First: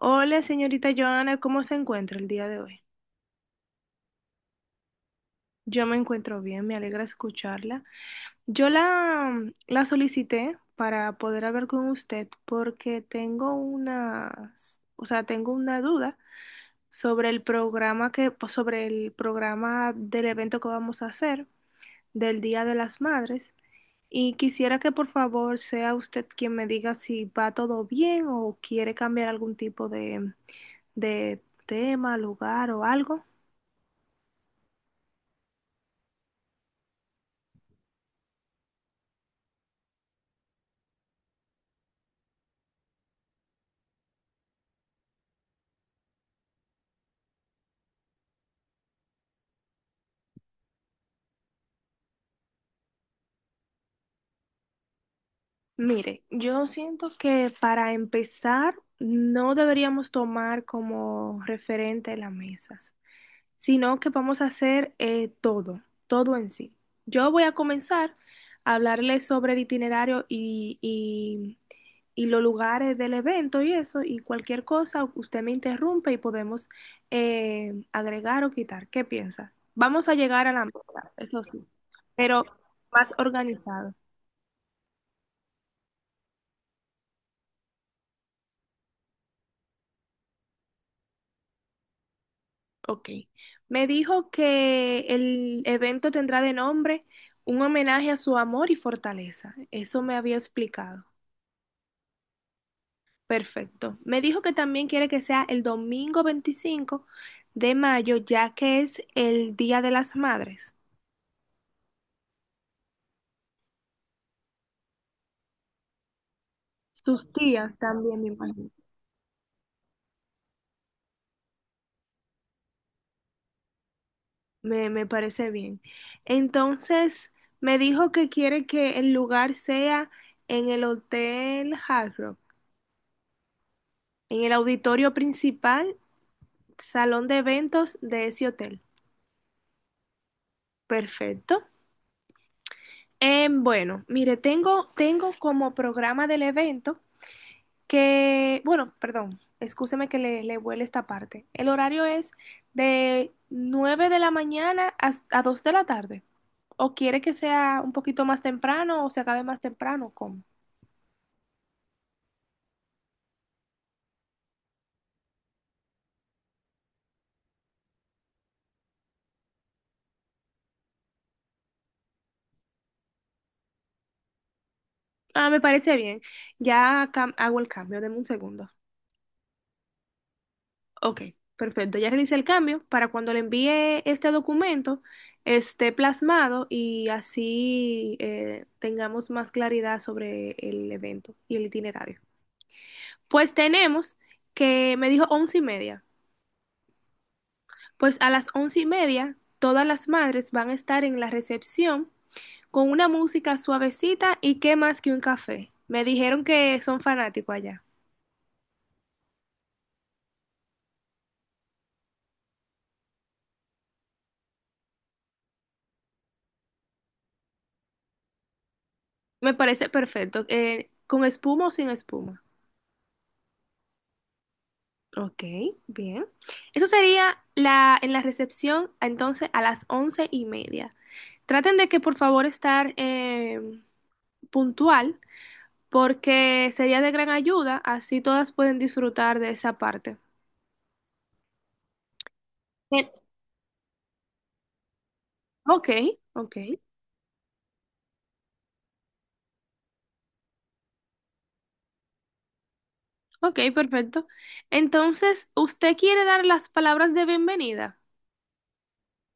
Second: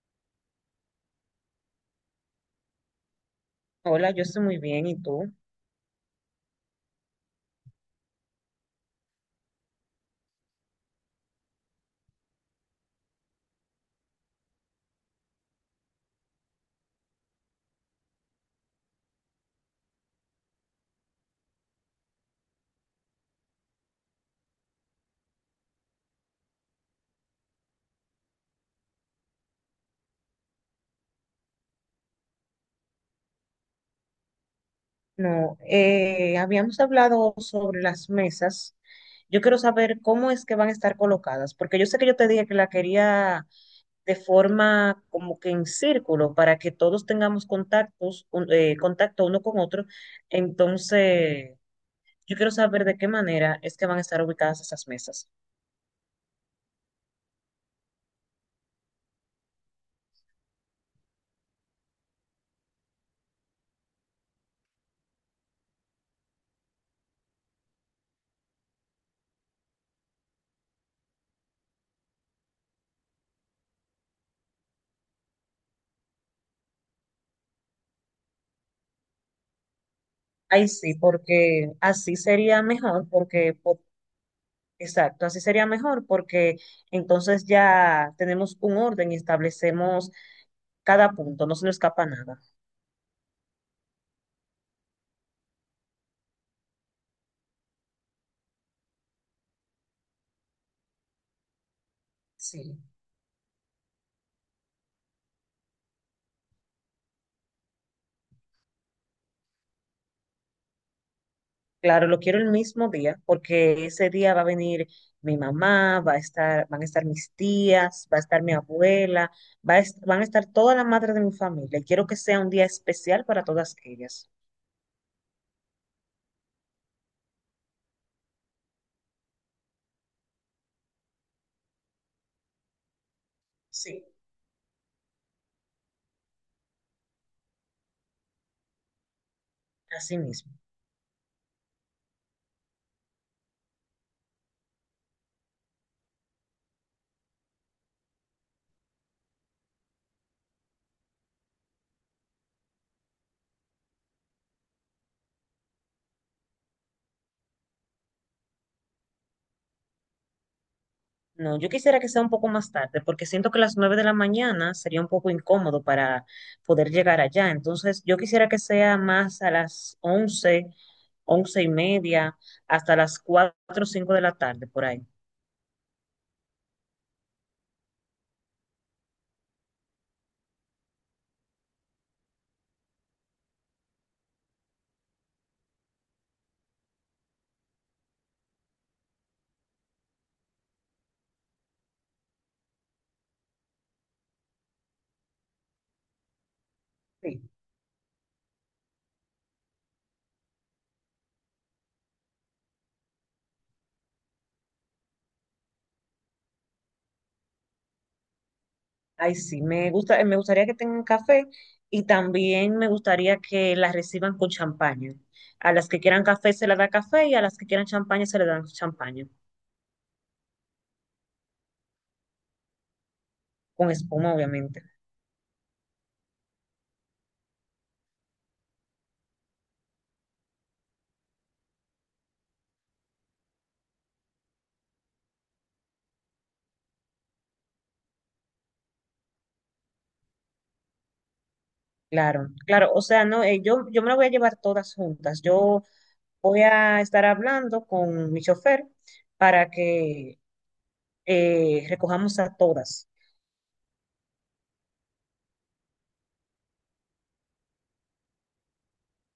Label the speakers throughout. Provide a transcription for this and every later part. Speaker 1: Hola, señorita Joana, ¿cómo se encuentra el día de hoy?
Speaker 2: Hola, yo estoy muy bien, ¿y tú?
Speaker 1: Yo me encuentro bien, me alegra escucharla. Yo la solicité para poder hablar con usted porque tengo unas, o sea, tengo una duda sobre el programa que, pues, sobre el programa del evento que vamos a hacer del Día de las Madres y quisiera que por favor sea usted quien me diga si va todo bien o quiere cambiar algún tipo de tema, lugar o algo.
Speaker 2: No, habíamos hablado sobre las mesas. Yo quiero saber cómo es que van a estar colocadas, porque yo sé que yo te dije que la quería de forma como que en círculo, para que todos tengamos contactos, contacto uno con otro. Entonces, yo quiero saber de qué manera es que van a estar ubicadas esas mesas.
Speaker 1: Mire, yo siento que para empezar no deberíamos tomar como referente las mesas, sino que vamos a hacer todo, todo en sí. Yo voy a comenzar a hablarles sobre el itinerario y los lugares del evento y eso, y cualquier cosa, usted me interrumpe y podemos agregar o quitar. ¿Qué piensa? Vamos a llegar a la
Speaker 2: Ahí sí,
Speaker 1: meta, eso sí,
Speaker 2: porque así
Speaker 1: pero
Speaker 2: sería mejor,
Speaker 1: más
Speaker 2: porque.
Speaker 1: organizado.
Speaker 2: Exacto, así sería mejor porque entonces ya tenemos un orden y establecemos cada punto, no se nos escapa nada.
Speaker 1: Ok. Me dijo que el evento tendrá de nombre un homenaje a su amor y fortaleza. Eso me había explicado.
Speaker 2: Sí.
Speaker 1: Perfecto. Me dijo que también quiere que sea el domingo 25 de mayo, ya que es el Día de las Madres.
Speaker 2: Claro, lo quiero el mismo día porque ese día va a venir mi mamá, va a estar, van a estar mis
Speaker 1: Sus tías
Speaker 2: tías, va a
Speaker 1: también, me
Speaker 2: estar mi
Speaker 1: imagino.
Speaker 2: abuela, van a estar todas las madres de mi familia y quiero que sea un día especial para todas ellas.
Speaker 1: Me parece bien. Entonces, me dijo que quiere que el lugar sea en el Hotel Hard Rock,
Speaker 2: Sí.
Speaker 1: en el auditorio principal Salón de eventos de ese hotel.
Speaker 2: Así mismo.
Speaker 1: Perfecto. Bueno, mire, tengo como programa del evento que, bueno, perdón, escúcheme que le vuele esta parte. El horario es de 9 de la mañana a 2 de la tarde. ¿O quiere que sea un poquito más temprano o se acabe más temprano? ¿Cómo?
Speaker 2: No, yo quisiera que sea un poco más tarde, porque siento que las 9 de la mañana sería un poco incómodo para poder llegar allá. Entonces, yo quisiera que sea más a las 11, 11:30, hasta las 4 o 5 de la tarde, por ahí.
Speaker 1: Ah, me parece bien. Ya hago el cambio. Deme un segundo. Ok, perfecto. Ya realicé el cambio para cuando le envíe este documento esté plasmado y así tengamos más claridad sobre el evento y el itinerario. Pues tenemos que me dijo 11:30.
Speaker 2: Sí.
Speaker 1: Pues a las 11:30 todas las madres van a estar en la recepción con una música suavecita y qué más que un café. Me dijeron que son fanáticos allá.
Speaker 2: Ay, sí, me gusta, me gustaría que tengan café y también me gustaría que las reciban con champaña. A las que quieran café se les da café y a las que quieran champaña se les dan champaña,
Speaker 1: Me parece perfecto. ¿Con espuma o sin espuma?
Speaker 2: con espuma, obviamente.
Speaker 1: Ok, bien. Eso sería la, en la recepción, entonces, a las 11:30. Traten de que, por favor, estar puntual, porque sería de gran ayuda, así todas pueden disfrutar de esa parte.
Speaker 2: Claro, claro, o
Speaker 1: Bien.
Speaker 2: sea, no, yo me la voy a llevar todas juntas. Yo
Speaker 1: Ok, ok,
Speaker 2: voy a estar hablando con mi chofer para que recojamos a todas.
Speaker 1: ok, perfecto. Entonces, ¿usted quiere dar las palabras de bienvenida?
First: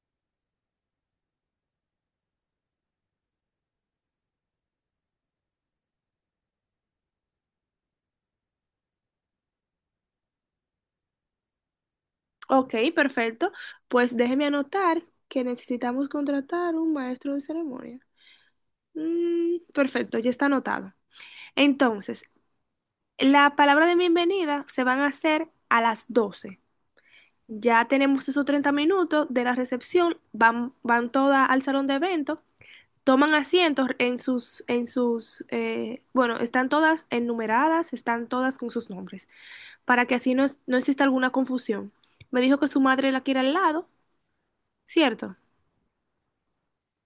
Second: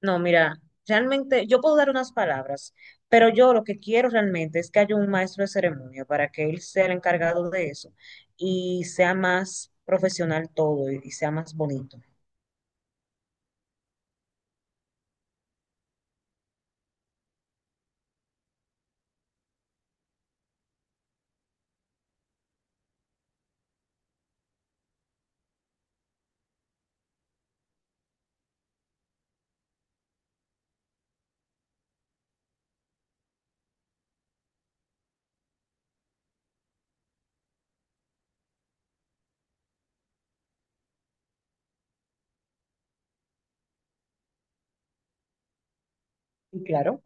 Speaker 2: No, mira, realmente yo puedo dar unas palabras, pero yo lo que quiero realmente es que haya un maestro de ceremonia para que él sea el encargado de eso y sea más profesional todo y sea más bonito.
Speaker 1: Ok, perfecto. Pues déjeme anotar que necesitamos contratar un maestro de ceremonia. Mm, perfecto, ya está anotado. Entonces, la palabra de bienvenida se van a hacer a las 12:00. Ya tenemos esos 30 minutos de la recepción, van, van todas al salón de eventos, toman asientos en sus, bueno, están todas enumeradas, están todas con sus nombres, para que así no, no exista alguna confusión. Me dijo que su madre la quiere al lado, ¿cierto?
Speaker 2: Y claro,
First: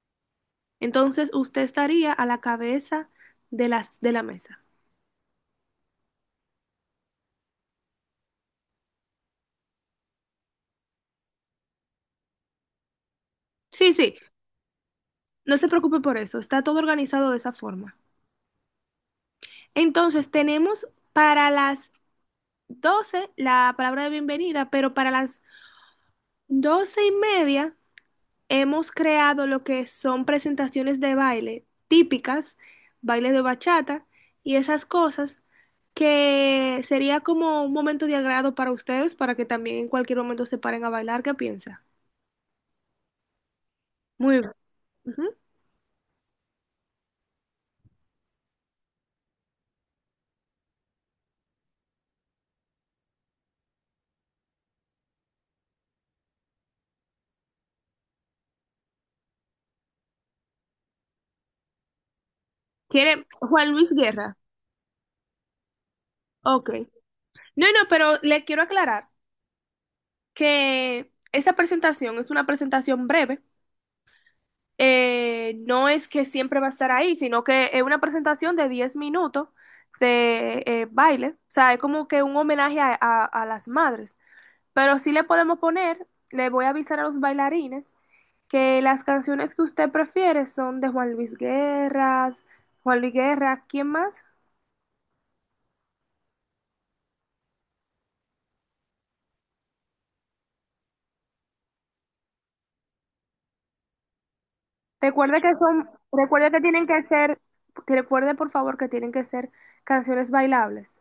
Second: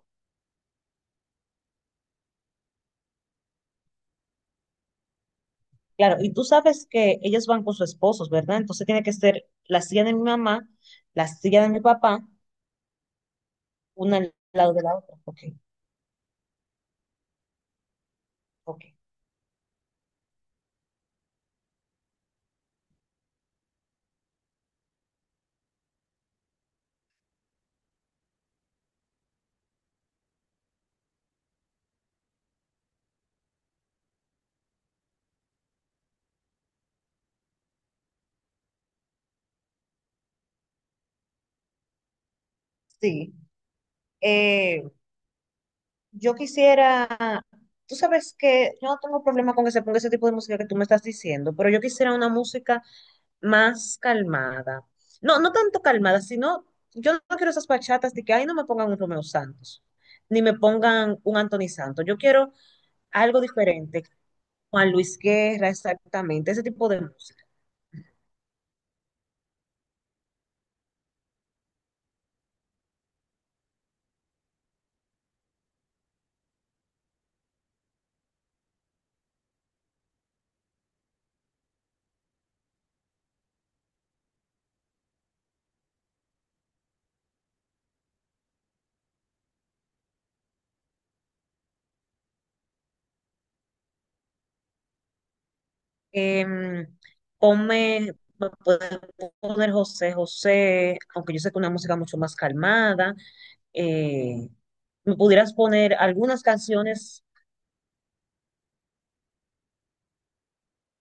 Speaker 1: Entonces usted estaría a la cabeza de la mesa.
Speaker 2: claro. Y tú sabes que ellas van con sus esposos, ¿verdad? Entonces tiene que ser la silla de mi mamá, la silla de mi papá,
Speaker 1: Sí, sí,
Speaker 2: una al lado de la otra. Ok,
Speaker 1: no se preocupe por eso, está todo organizado de esa forma.
Speaker 2: ok.
Speaker 1: Entonces, tenemos para las 12:00 la palabra de bienvenida, pero para las 12:30 hemos creado lo que son presentaciones de baile típicas, baile de bachata y esas cosas que sería como un momento de agrado para ustedes para que también en cualquier momento se paren a bailar. ¿Qué piensa?
Speaker 2: Sí.
Speaker 1: Muy bien.
Speaker 2: Eh,
Speaker 1: Ujú.
Speaker 2: Yo quisiera, tú sabes que yo no tengo problema con que se ponga ese tipo de música que tú me estás diciendo, pero yo quisiera una música más calmada. No, no tanto calmada, sino yo no quiero esas bachatas de que ahí no me pongan un Romeo Santos, ni me pongan un Anthony Santos. Yo quiero
Speaker 1: ¿Quiere
Speaker 2: algo
Speaker 1: Juan Luis
Speaker 2: diferente,
Speaker 1: Guerra?
Speaker 2: Juan Luis Guerra, exactamente, ese
Speaker 1: Ok.
Speaker 2: tipo de música.
Speaker 1: No, no, pero le quiero aclarar que esa presentación es una presentación breve no es que siempre va a estar ahí, sino que es una presentación de 10 minutos de baile. O sea, es como que un homenaje a las madres. Pero sí le podemos poner, le voy a avisar a los bailarines que las canciones que usted prefiere son de Juan Luis Guerra, Juan Luis Guerra, ¿quién más?
Speaker 2: Em, ponme, me puede poner José José, aunque yo sé que es una música mucho más calmada, eh, me pudieras poner algunas
Speaker 1: Recuerde que tienen que
Speaker 2: canciones,
Speaker 1: ser, que recuerde por favor que tienen que ser canciones bailables.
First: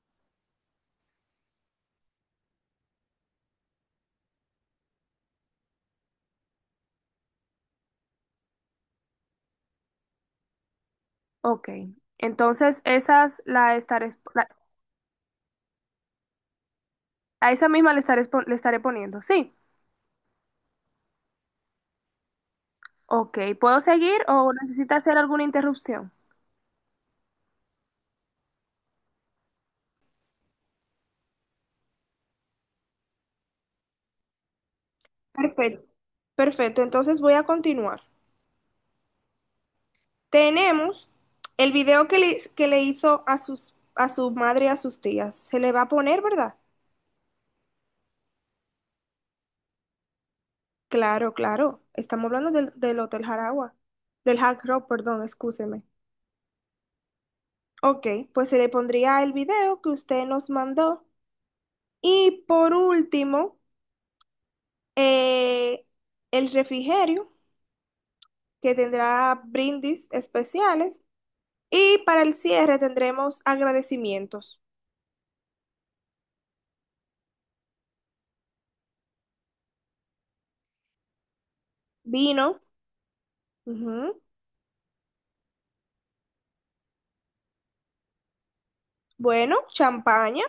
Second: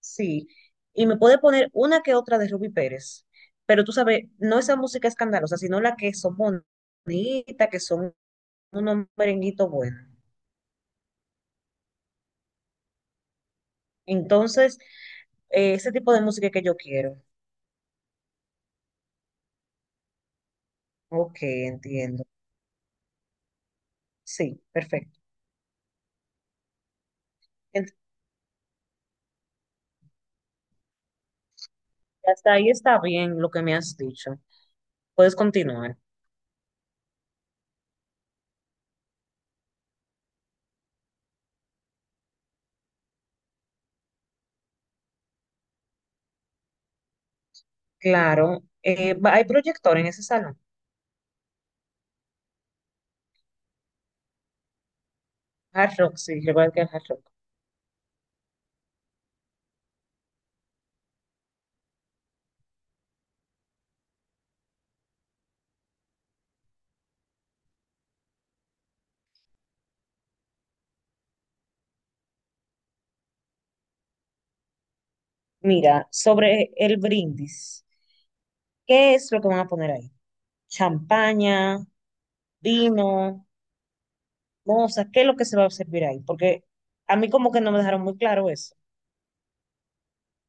Speaker 2: sí, y me puede poner una que otra de Ruby Pérez, pero tú sabes, no esa música escandalosa, sino la que son bonitas, que son unos merenguitos buenos.
Speaker 1: Ok, entonces esas la estaré, exp- la-
Speaker 2: Entonces, ese tipo de música que yo quiero.
Speaker 1: a esa misma le estaré, le estaré poniendo, sí.
Speaker 2: Ok, entiendo.
Speaker 1: Ok, ¿puedo seguir o
Speaker 2: Sí,
Speaker 1: necesita hacer
Speaker 2: perfecto.
Speaker 1: alguna interrupción?
Speaker 2: Ent- Hasta ahí está bien lo que me has dicho. Puedes
Speaker 1: Perfecto.
Speaker 2: continuar.
Speaker 1: Perfecto, entonces voy a continuar. Tenemos el video que le hizo a a su madre y a sus tías. Se le va a poner, ¿verdad?
Speaker 2: Claro, hay proyector en ese salón.
Speaker 1: Claro, claro. Estamos hablando del Hotel Jaragua. Del Hard Rock, perdón, excúseme.
Speaker 2: Hard Rock, sí, recuerda que es Hard Rock.
Speaker 1: Ok, pues se le pondría el video que usted nos mandó. Y por último, eh, el refrigerio, que tendrá brindis especiales. Y para el cierre tendremos agradecimientos,
Speaker 2: Mira, sobre el brindis, ¿qué es lo que van a poner ahí? Champaña,
Speaker 1: vino,
Speaker 2: vino,
Speaker 1: ujú,
Speaker 2: mozas, ¿qué es lo que se va a servir ahí? Porque a mí como que no me dejaron muy claro eso.
Speaker 1: bueno, champaña.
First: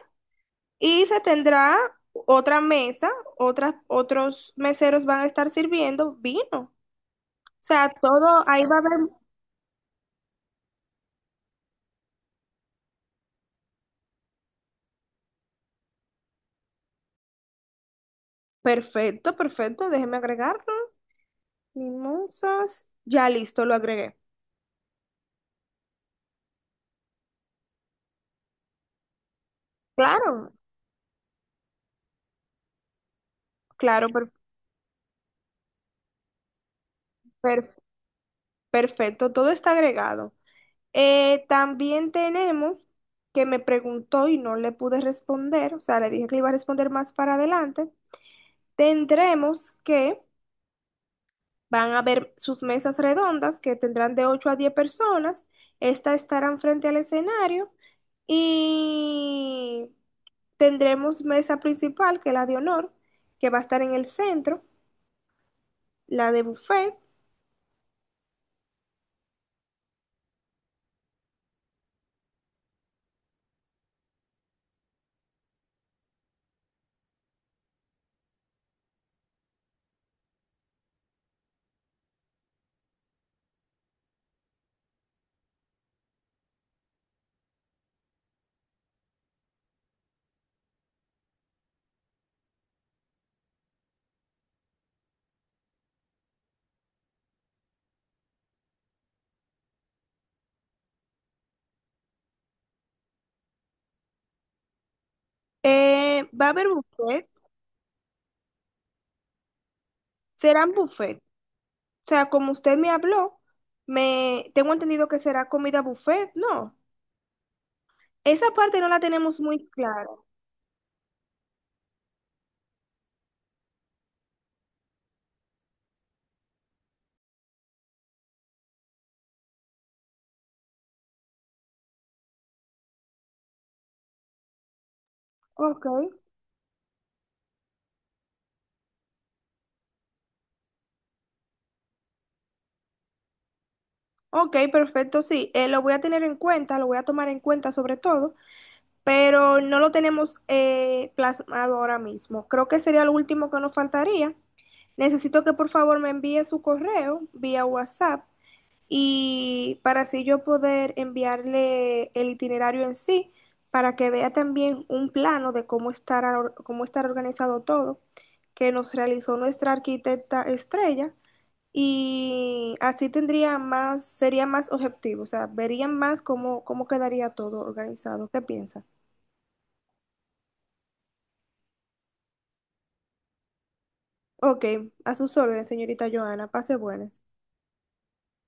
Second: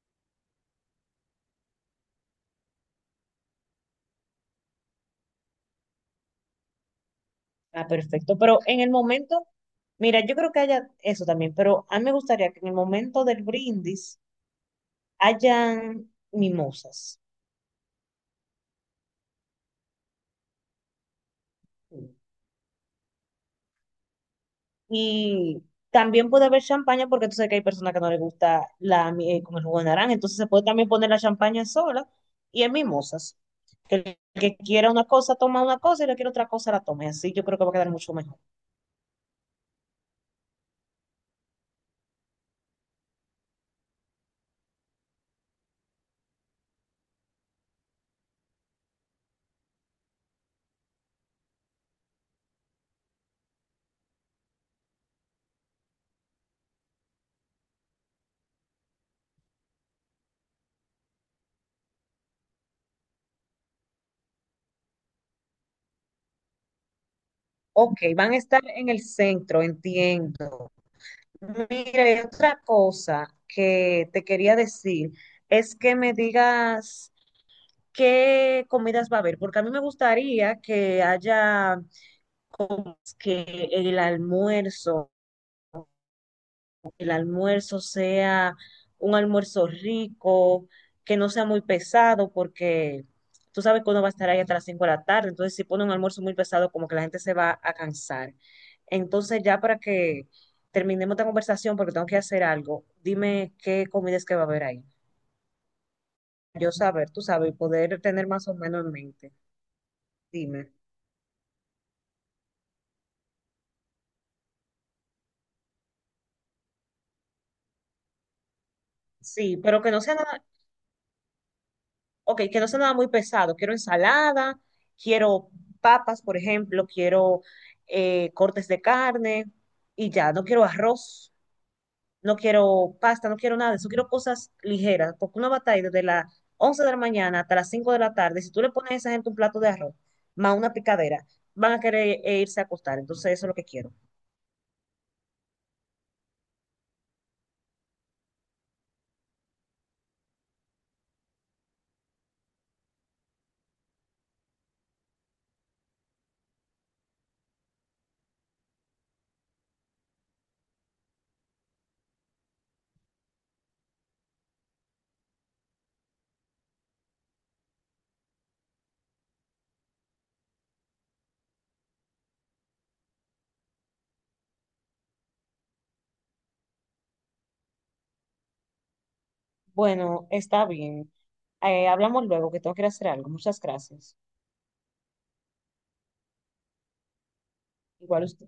Speaker 1: Y se tendrá otra mesa, otros meseros van a estar sirviendo vino. O
Speaker 2: Ah,
Speaker 1: sea,
Speaker 2: perfecto.
Speaker 1: todo
Speaker 2: Pero
Speaker 1: ahí va a
Speaker 2: en el
Speaker 1: haber...
Speaker 2: momento, mira, yo creo que haya eso también, pero a mí me gustaría que en el momento del brindis hayan mimosas.
Speaker 1: Perfecto, perfecto, déjeme agregarlo. Mimosas. Ya listo, lo agregué.
Speaker 2: Y también puede haber champaña porque tú sabes que hay personas que no les gusta la miel con el jugo de naranja. Entonces se
Speaker 1: Claro,
Speaker 2: puede también poner la champaña sola y en mimosas. Que
Speaker 1: claro,
Speaker 2: el que quiera una cosa toma una cosa y el que quiera otra cosa la tome. Así yo creo que va
Speaker 1: per-
Speaker 2: a quedar mucho mejor.
Speaker 1: perfecto, todo está agregado. También tenemos que me preguntó y no le pude responder, o sea, le dije que le iba a responder más para adelante. Tendremos que van a haber sus mesas redondas que tendrán de 8 a 10 personas. Estas estarán frente al escenario y tendremos mesa principal, que es la de honor, que va a estar en el centro, la de buffet.
Speaker 2: Ok, van a estar en el centro, entiendo. Mira, y otra cosa que te quería decir es que me digas qué comidas va a haber, porque a mí me gustaría que haya como que el almuerzo el almuerzo sea un almuerzo rico, que no sea muy pesado, porque tú sabes que uno va a estar ahí hasta las 5 de la tarde, entonces si pone un almuerzo muy pesado, como que la gente se va a cansar. Entonces ya para que terminemos esta conversación, porque tengo que hacer algo, dime qué comidas que va a haber ahí.
Speaker 1: Va a haber
Speaker 2: Yo saber, tú
Speaker 1: buffet,
Speaker 2: sabes, y poder tener más o menos en mente. Dime.
Speaker 1: serán buffet. O sea, como usted me habló, me tengo entendido que será comida buffet, ¿no? Esa parte no la tenemos
Speaker 2: Sí,
Speaker 1: muy
Speaker 2: pero que no
Speaker 1: clara.
Speaker 2: sea nada, ok, que no sea nada muy pesado, quiero ensalada, quiero papas, por ejemplo, quiero cortes de carne y ya, no quiero arroz, no quiero pasta, no quiero nada de eso, quiero cosas ligeras, porque una batalla
Speaker 1: Ok.
Speaker 2: desde las 11 de la mañana hasta las 5 de la tarde, si tú le pones a esa gente un plato de arroz más una picadera, van a querer irse a acostar, entonces eso es lo que quiero.
Speaker 1: Ok, perfecto, sí. Lo voy a tener en cuenta, lo voy a tomar en cuenta sobre todo, pero no lo tenemos plasmado ahora mismo. Creo que sería lo último que nos faltaría. Necesito que por favor me envíe su correo vía WhatsApp y para así yo poder enviarle el itinerario en sí, para que vea también un plano de cómo estará organizado todo, que nos realizó nuestra arquitecta Estrella, y así tendría más, sería más objetivo, o sea, verían más cómo, cómo quedaría todo organizado. ¿Qué piensa?
Speaker 2: Bueno, está bien. Hablamos luego, que tengo que ir a hacer algo. Muchas gracias.
Speaker 1: Ok, a sus órdenes, señorita Joana, pase buenas.
Speaker 2: Igual usted.